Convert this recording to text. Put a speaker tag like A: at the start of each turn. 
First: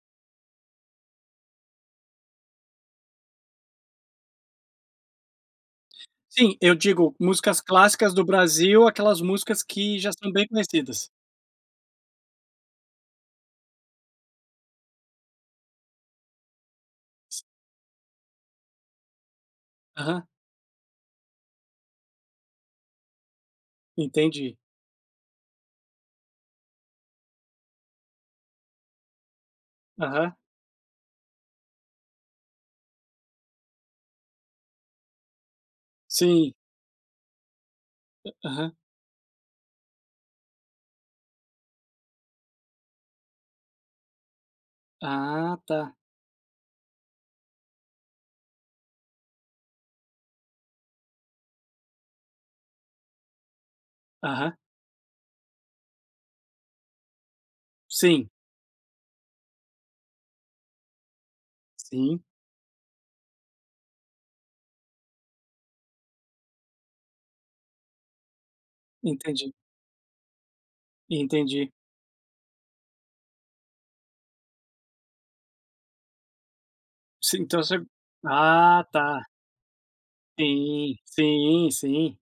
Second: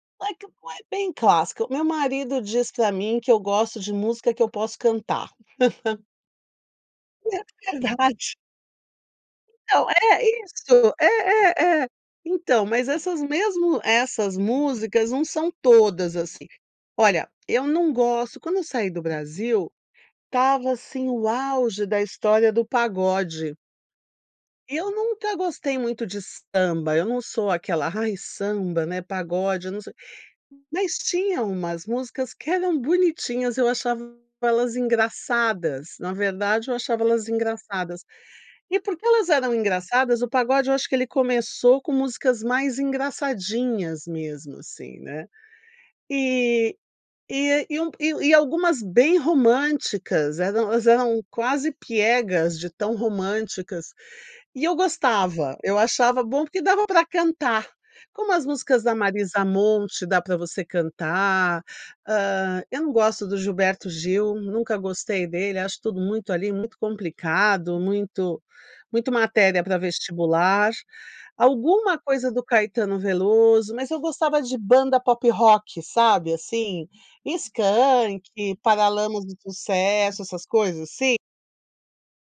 A: Como é que po bem clássica. O meu marido diz pra mim que eu gosto de música que eu posso cantar.
B: Sim, eu digo músicas
A: É
B: clássicas do
A: verdade.
B: Brasil, aquelas músicas
A: Então,
B: que já
A: é
B: são bem
A: isso, é,
B: conhecidas.
A: é, é. Então mas essas mesmo essas músicas não são todas assim. Olha, eu não gosto, quando eu saí do Brasil,
B: Aham.
A: estava, assim, o auge da história do pagode
B: Entendi.
A: e eu nunca gostei muito de samba, eu não sou aquela: "Ai, samba, né, pagode", eu não so
B: Aham.
A: mas tinha umas músicas que eram bonitinhas, eu achava elas engraçadas, na
B: Sim.
A: verdade eu achava elas engraçadas.
B: A aham.
A: E porque elas eram engraçadas, o pagode eu acho que ele começou com músicas mais engraçadinhas mesmo, assim, né.
B: Ah, tá.
A: E e a e um e e algumas bem românticas, eram elas eram quase piegas de tão românticas
B: Aham.
A: e eu gostava, eu achava bom porque dava pra cantar,
B: Sim.
A: como as músicas da Marisa Monte dá pra você cantar,
B: Sim.
A: hã, eu não gosto do Gilberto Gil, nunca gostei dele, acho tudo muito ali, muito complicado, muito muito
B: Entendi.
A: matéria pra vestibular.
B: Entendi.
A: Alguma coisa do Caetano Veloso, mas eu gostava de banda pop rock, sabe, assim,
B: Sim, então você
A: Skank,
B: ah, tá.
A: Paralamas do Sucesso, essas coisas
B: Sim.
A: assim.
B: Sim, sim.